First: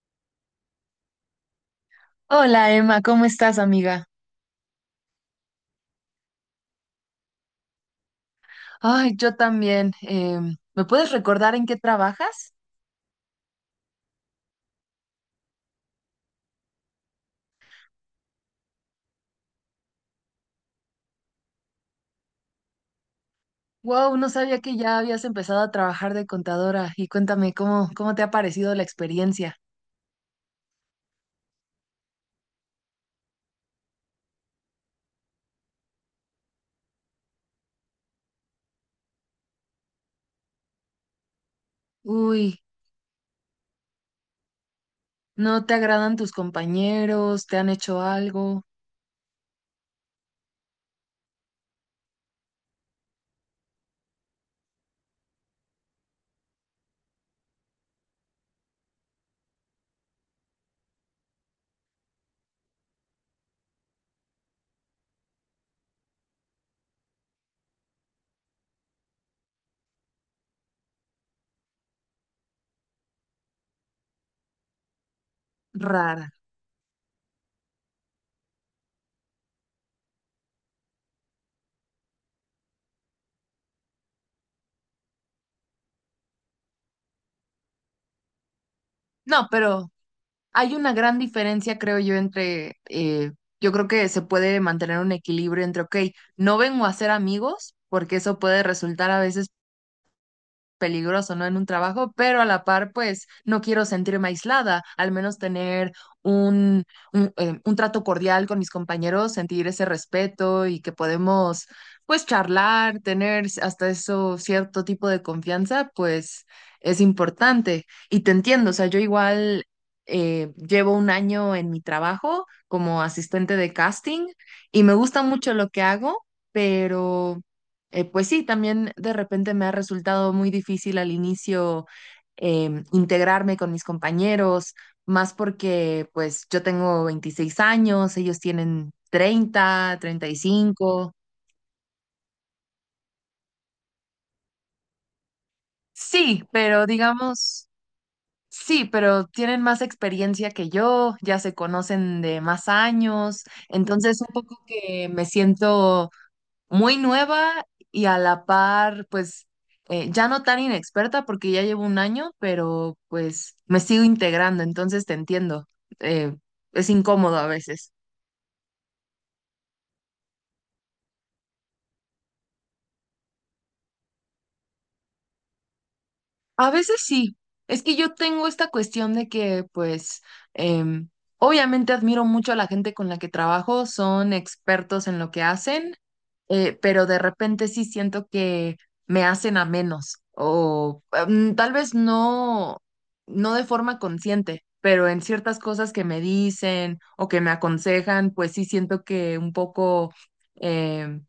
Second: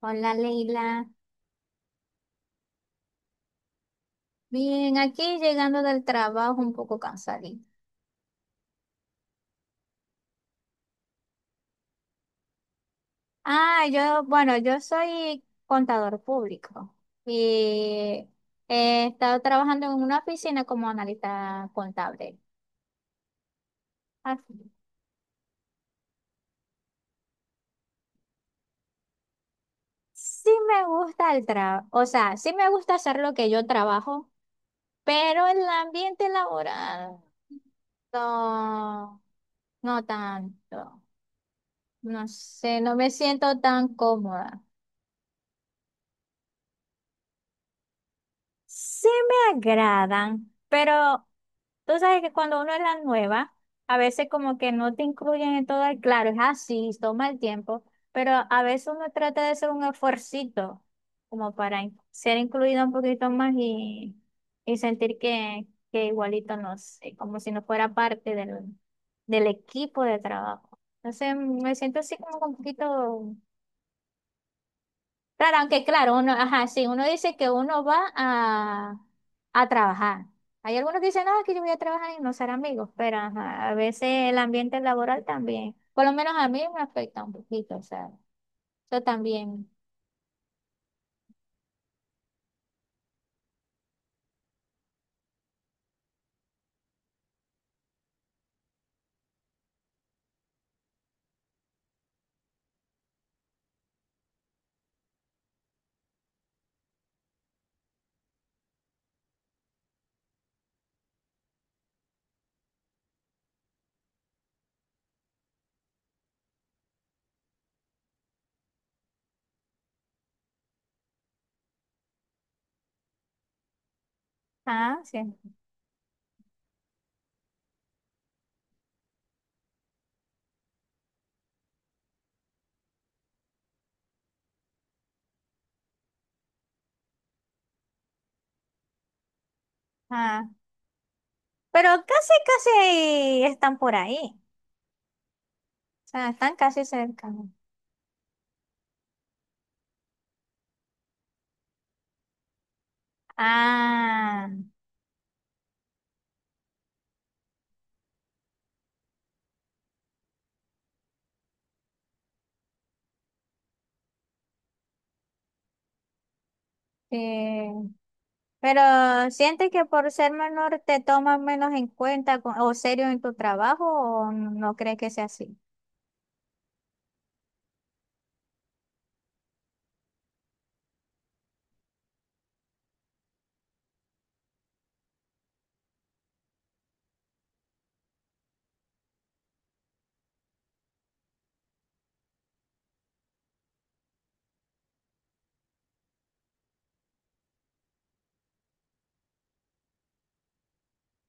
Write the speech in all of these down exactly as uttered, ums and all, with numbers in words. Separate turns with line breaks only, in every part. Hola Leila,
Hola Emma, ¿cómo estás, amiga?
bien, aquí llegando del trabajo un poco cansadita.
Ay, yo también. Em, ¿me puedes recordar en qué trabajas?
Ah, yo, bueno, yo soy contador público y he estado trabajando en una oficina como analista contable.
Wow, no
Ah,
sabía que ya habías empezado a trabajar de contadora y cuéntame cómo, cómo te ha parecido la experiencia.
sí me gusta el trabajo, o sea, sí me gusta hacer lo que yo trabajo, pero el ambiente laboral no, no tanto. No
Uy,
sé, no me siento tan cómoda.
¿no te agradan tus compañeros? ¿Te han hecho algo?
Sí me agradan, pero tú sabes que cuando uno es la nueva, a veces como que no te incluyen en todo el claro, es así, toma el tiempo, pero a veces uno trata de hacer un esfuercito como para in- ser incluido un poquito más y, y sentir que, que igualito no sé, como si no fuera parte del, del equipo de trabajo. Entonces me siento así como un poquito claro, aunque claro,
Rara.
uno, ajá, sí, uno dice que uno va a, a trabajar. Hay algunos que dicen, no, que yo voy a trabajar y no ser amigos, pero ajá, a veces el ambiente laboral también, por lo menos a mí me afecta un poquito, o sea, yo
No,
también.
pero hay una gran diferencia, creo yo, entre, eh, yo creo que se puede mantener un equilibrio entre, ok, no vengo a ser amigos, porque eso puede resultar a veces peligroso, ¿no? En un trabajo, pero a la par, pues no quiero sentirme aislada, al menos tener un, un, eh, un trato cordial con mis compañeros, sentir ese respeto y que podemos, pues, charlar, tener hasta eso cierto tipo de confianza, pues es importante. Y te entiendo, o sea, yo igual eh, llevo un año en mi trabajo como asistente de casting y me
Ah, sí.
gusta mucho lo que hago, pero... Eh, pues sí, también de repente me ha resultado muy difícil al inicio em, integrarme con mis compañeros, más porque pues yo tengo veintiséis años, ellos tienen treinta, treinta y
Ah,
cinco.
pero casi, casi están por ahí. O sea,
Sí,
están casi
pero
cerca.
digamos, sí, pero tienen más experiencia que yo, ya se conocen de más años, entonces un
Ah,
poco que me siento muy nueva y a la par, pues eh, ya no tan inexperta porque ya llevo un año, pero pues me sigo integrando, entonces te entiendo. Eh, es incómodo a
sí.
veces.
Pero ¿sientes que por ser menor te toman menos en cuenta co- o serio en tu trabajo o no crees que sea así?
A veces sí. Es que yo tengo esta cuestión de que, pues, em, obviamente admiro mucho a la gente con la que trabajo, son expertos en lo que hacen, eh, pero de repente sí siento que me hacen a menos o mm, tal vez no, no de forma consciente, pero en ciertas cosas que me dicen o que me aconsejan, pues sí siento que un poco eh,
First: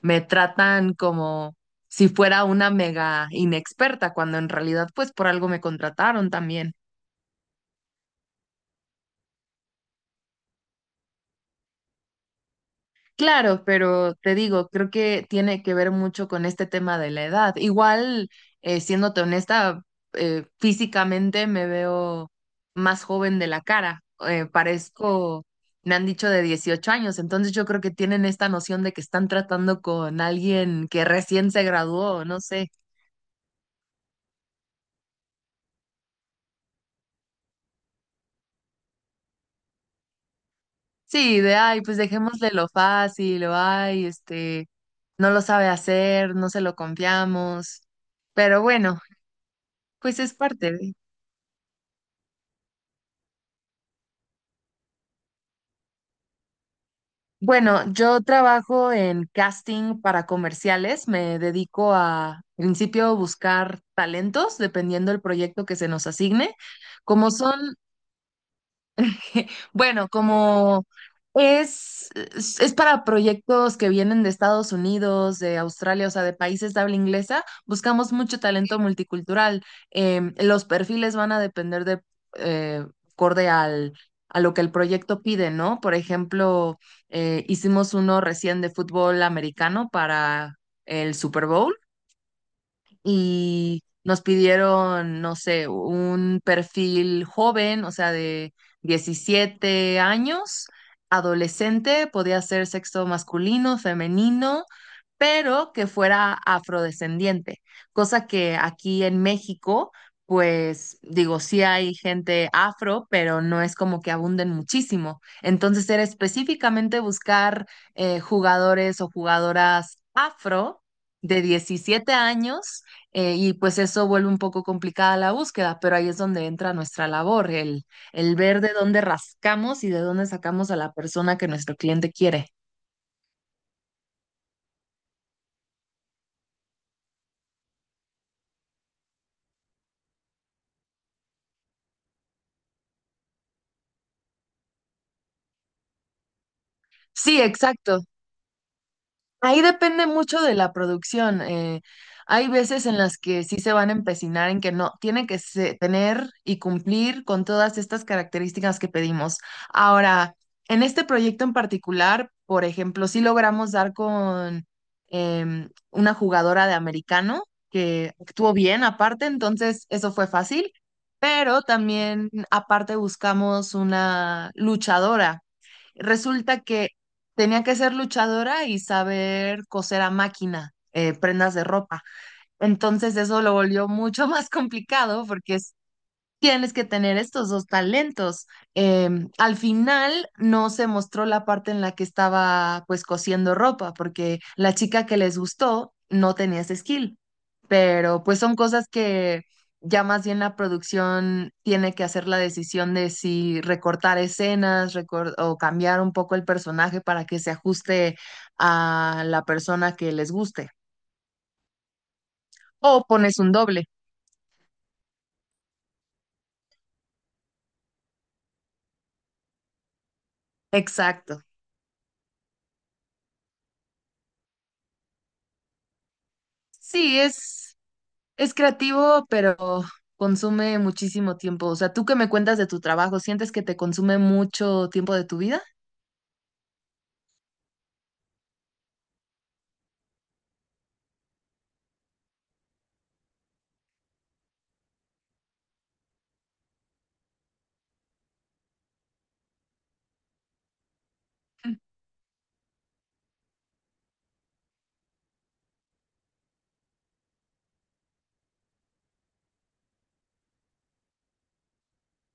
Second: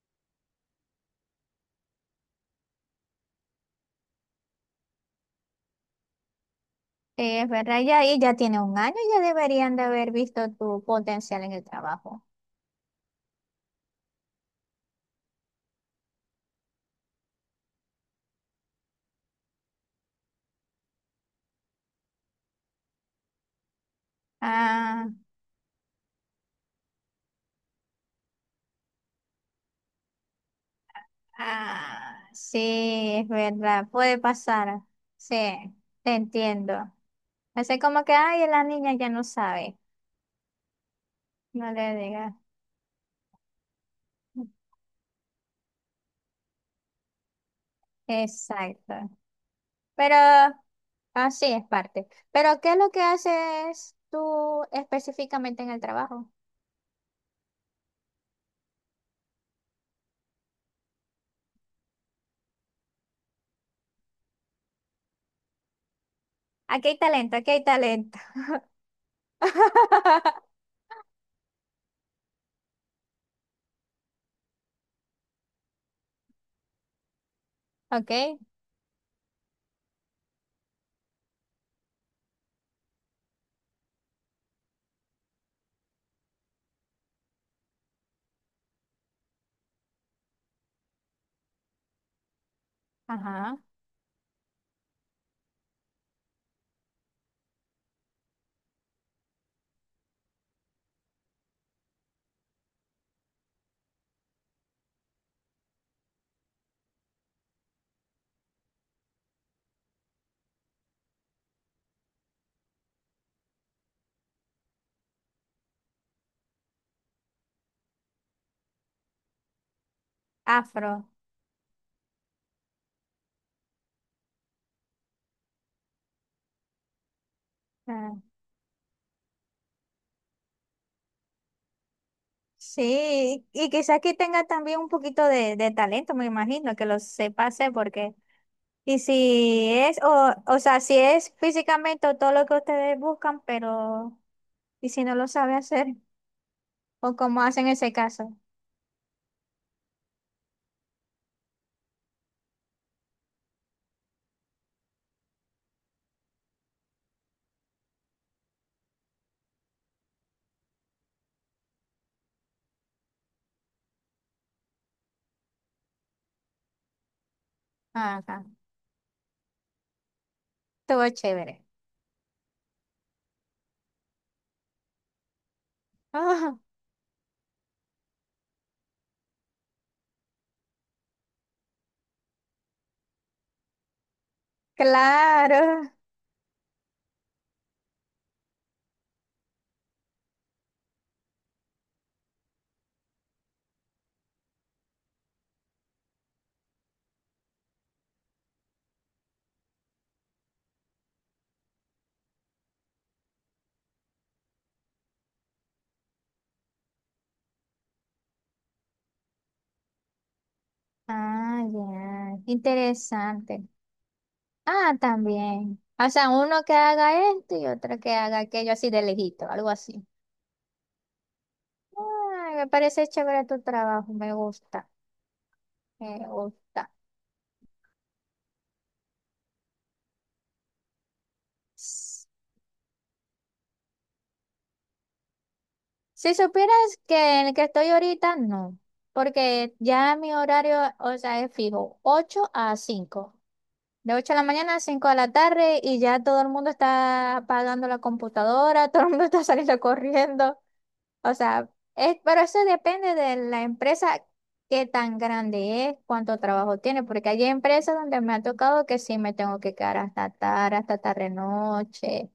me tratan como si fuera una mega inexperta, cuando en realidad pues por algo me contrataron también.
Sí, es verdad, ya ahí ya tiene un año, ya deberían de haber visto tu potencial en el trabajo.
Claro, pero te digo, creo que tiene que ver mucho con este tema de la edad. Igual, eh, siéndote honesta, eh, físicamente me veo más joven de la cara. Eh,
Ah,
parezco, me han dicho de dieciocho años, entonces yo creo que tienen esta noción de que están tratando con alguien que recién se
ah,
graduó, no
sí,
sé.
es verdad, puede pasar. Sí, te entiendo. Así como que, ay, la niña ya no sabe,
Sí, de,
no
ay,
le
pues
digas.
dejémosle lo fácil, o ay, este, no lo sabe hacer, no se lo confiamos. Pero bueno,
Exacto. Pero
pues es parte. De.
así es parte. Pero, ¿qué es lo que haces tú específicamente en el trabajo?
Bueno, yo trabajo en casting para comerciales. Me dedico a, en principio, buscar talentos dependiendo del proyecto que se nos asigne.
Aquí hay
Como
talento, aquí hay
son
talento.
bueno, como es, es, es para proyectos que vienen de Estados Unidos, de Australia, o sea, de países de habla inglesa,
Ok,
buscamos mucho talento multicultural. Em, los perfiles van a depender de, eh, acorde al, a lo que el proyecto pide, ¿no? Por ejemplo, eh, hicimos uno recién de fútbol americano para el Super Bowl
ajá,
y nos pidieron, no sé, un perfil joven, o sea, de diecisiete años, adolescente, podía ser sexo masculino, femenino pero que fuera afrodescendiente, cosa que aquí en México, pues digo, sí hay gente afro, pero no es como que abunden muchísimo. Entonces era específicamente buscar eh, jugadores o jugadoras afro
afro.
de diecisiete años eh, y pues eso vuelve un poco complicada la búsqueda, pero ahí es donde entra nuestra labor, el,
Ah,
el ver de dónde rascamos y de dónde sacamos a la persona que nuestro cliente quiere.
sí, y quizás que tenga también un poquito de, de talento, me imagino, que lo sepa hacer, porque, y si es, o, o sea, si es físicamente todo lo que ustedes buscan, pero, y si no lo sabe hacer, o cómo
Sí,
hacen ese
exacto.
caso.
Ahí depende mucho de la producción. Eh, hay veces en las que sí se van a empecinar en que no, tiene que se- tener y cumplir con todas estas características que pedimos. Ahora, en este proyecto en particular, por ejemplo, sí logramos dar con em, una jugadora de americano que
Ajá,
actuó bien aparte, entonces eso fue fácil,
todo
pero
chévere.
también aparte buscamos una luchadora.
Ah,
Resulta que tenía que ser luchadora y saber coser a máquina, eh, prendas de ropa. Entonces eso lo volvió mucho más complicado porque
claro.
tienes que tener estos dos talentos. Em, al final no se mostró la parte en la que estaba pues cosiendo ropa, porque la chica que les gustó no tenía ese skill, pero pues son cosas que ya más bien la producción tiene que hacer la decisión de si recortar escenas recor- o cambiar un poco el personaje para que se ajuste a la persona que les guste.
Ah, ya,
O pones un
interesante.
doble.
Ah, también. O sea, uno que haga esto y otro que haga aquello así de lejito, algo así.
Exacto.
Ah, me parece chévere tu trabajo, me gusta. Me gusta.
Sí, es... Es creativo, pero consume muchísimo tiempo. O sea, ¿tú qué me cuentas de tu trabajo? ¿Sientes que te consume mucho tiempo de tu vida?
Si supieras que en el que estoy ahorita, no, porque ya mi horario, o sea, es fijo, ocho a cinco, de ocho de la mañana a cinco de la tarde y ya todo el mundo está apagando la computadora, todo el mundo está saliendo corriendo, o sea, es, pero eso depende de la empresa, qué tan grande es, cuánto trabajo tiene, porque hay empresas donde me ha tocado que sí me tengo que quedar hasta tarde, hasta tarde noche.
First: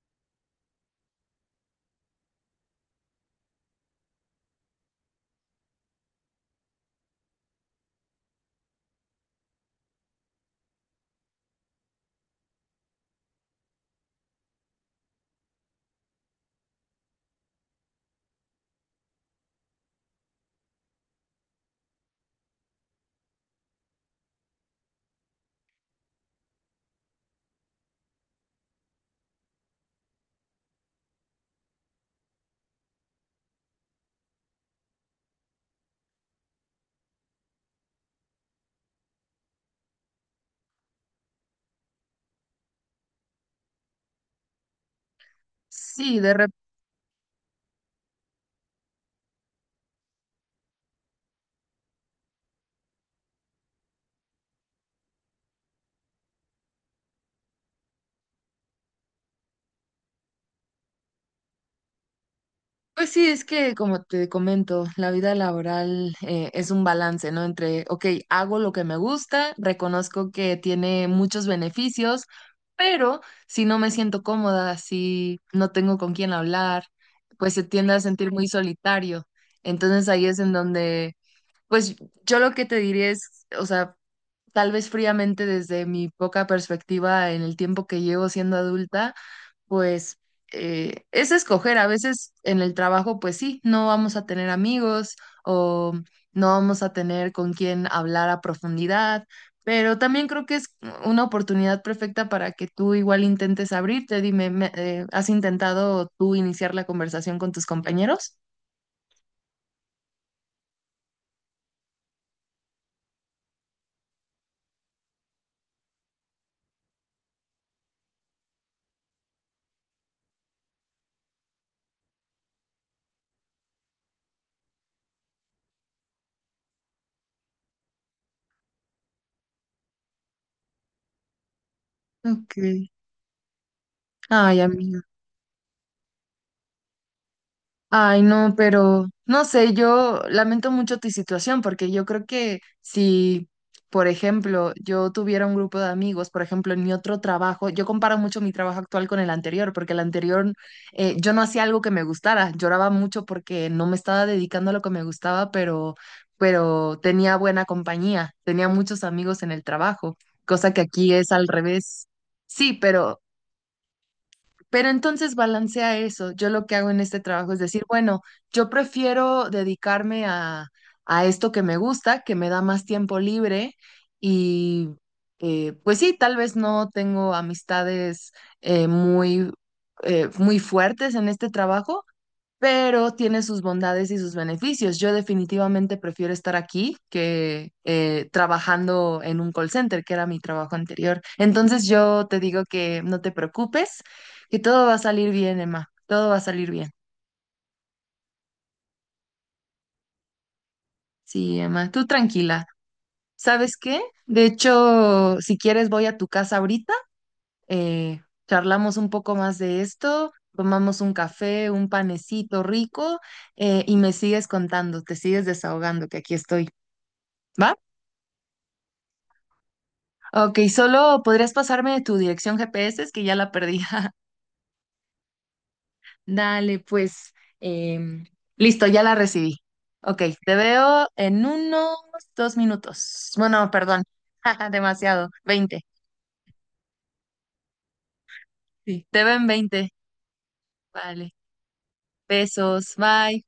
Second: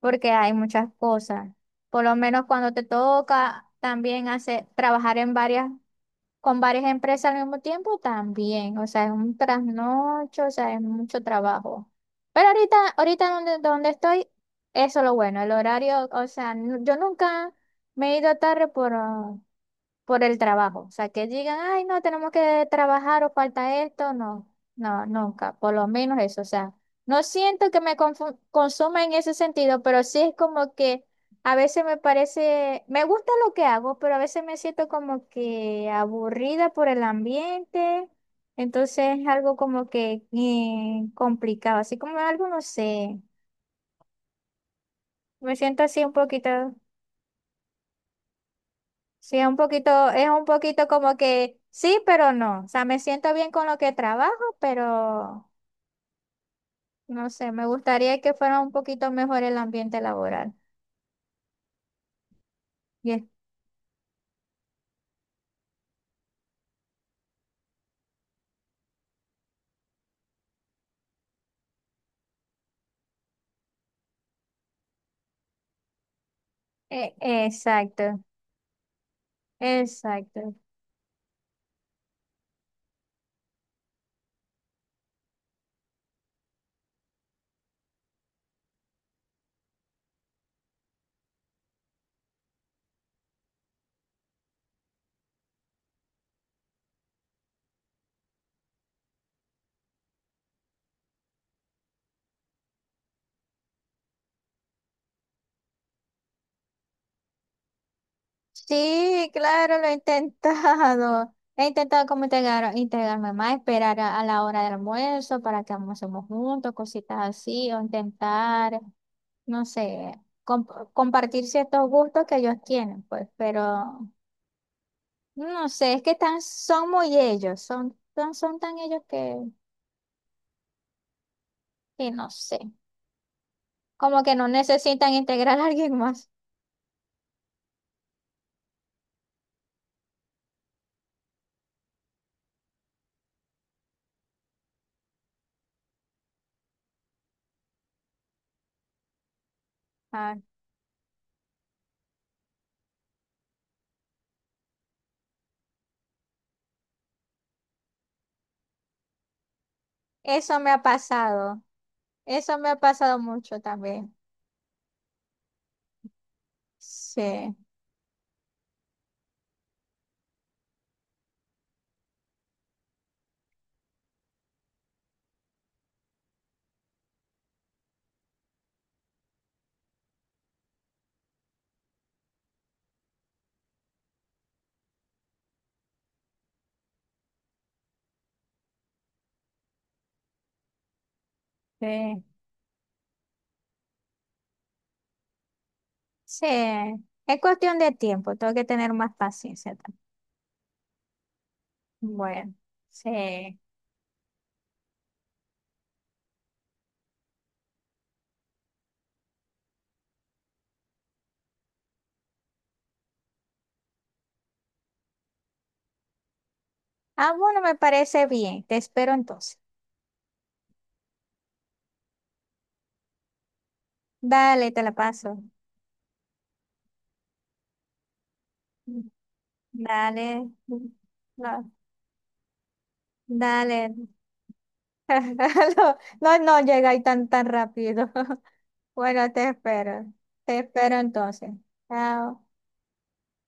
Porque hay muchas cosas. Por lo menos cuando te toca también hacer, trabajar en varias, con varias empresas al mismo tiempo, también. O sea, es un trasnocho, o sea, es mucho trabajo. Pero ahorita, ahorita donde, donde estoy, eso es lo bueno, el horario, o sea, nu- yo nunca me he ido tarde por, ah, por el trabajo. O sea, que digan, ay, no, tenemos que trabajar o falta esto. No, no, nunca, por lo menos eso. O sea, no siento que me confu- consuma en ese sentido, pero sí es como que a veces me parece, me gusta lo que hago, pero a veces me siento como que aburrida por el ambiente. Entonces es algo como que eh, complicado, así como algo, no sé, me siento así un
Sí, de repente,
poquito. Sí, es un poquito, es un poquito como que sí, pero no. O sea, me siento bien con lo que trabajo, pero no sé, me gustaría que fuera un poquito mejor el ambiente laboral.
pues sí,
Bien.
es que como te comento, la vida laboral eh, es un balance, ¿no? Entre, ok, hago lo que me gusta, reconozco que tiene muchos beneficios, pero si no me siento cómoda, si no tengo con quién hablar,
E-
pues se tiende a
exacto,
sentir muy solitario. Entonces ahí es en
exacto.
donde pues yo lo que te diría es, o sea, tal vez fríamente desde mi poca perspectiva en el tiempo que llevo siendo adulta, pues eh, es escoger. A veces en el trabajo, pues sí, no vamos a tener amigos o no vamos a tener con quién hablar a profundidad, pero también creo que es una oportunidad perfecta para que tú igual intentes abrirte. Dime, me- eh, ¿has intentado tú iniciar la conversación con tus compañeros?
Sí, claro, lo he intentado. He intentado como integrar, integrarme más, esperar a, a la hora del almuerzo para que almorcemos juntos, cositas así, o intentar, no sé, comp- compartir ciertos gustos que ellos tienen, pues, pero no sé, es que tan, son muy ellos, son, son, son tan ellos que, que no sé,
Ok.
como que no
Ay, amiga.
necesitan integrar a alguien más.
Ay, no, pero no sé, yo lamento mucho tu situación porque yo creo que si, por ejemplo, yo tuviera un grupo de amigos, por ejemplo, en mi otro trabajo, yo comparo mucho mi trabajo actual con el anterior, porque el
Ah,
anterior eh, yo no hacía algo que me gustara, lloraba mucho porque no me estaba dedicando a lo que me gustaba, pero, pero tenía buena compañía, tenía muchos amigos en el trabajo,
eso me
cosa que
ha
aquí es al
pasado,
revés.
eso me
Sí,
ha pasado
pero...
mucho también.
Pero entonces balancea eso. Yo lo que hago en este trabajo
Sí,
es decir, bueno, yo prefiero dedicarme a, a esto que me gusta, que me da más tiempo libre y eh, pues sí, tal vez no tengo amistades eh, muy, eh, muy fuertes en este trabajo, pero tiene sus bondades y sus beneficios. Yo definitivamente prefiero estar aquí que eh, trabajando en un call center, que era mi trabajo anterior. Entonces
sí.
yo te digo que no te preocupes, que todo va a salir bien, Emma. Todo va a
Sí,
salir bien.
es cuestión de tiempo, tengo que tener más paciencia también.
Sí, Emma, tú
Bueno,
tranquila.
sí.
¿Sabes qué? De hecho, si quieres voy a tu casa ahorita, eh, charlamos un poco más de esto. Tomamos un café, un panecito rico eh, y me sigues contando, te sigues desahogando, que aquí estoy.
Ah, bueno, me
¿Va?
parece bien, te espero entonces.
Ok, solo podrías pasarme tu dirección G P S, es que ya la perdí.
Dale, te la paso.
Dale, pues. em, Listo, ya la recibí. Ok,
Dale,
te veo en
no,
unos dos minutos. Bueno,
dale.
perdón. Demasiado. Veinte.
No, no, no llega ahí tan, tan rápido.
Sí, te
Bueno,
veo en
te
veinte.
espero. Te espero
Vale.
entonces. Chao.
Besos. Bye.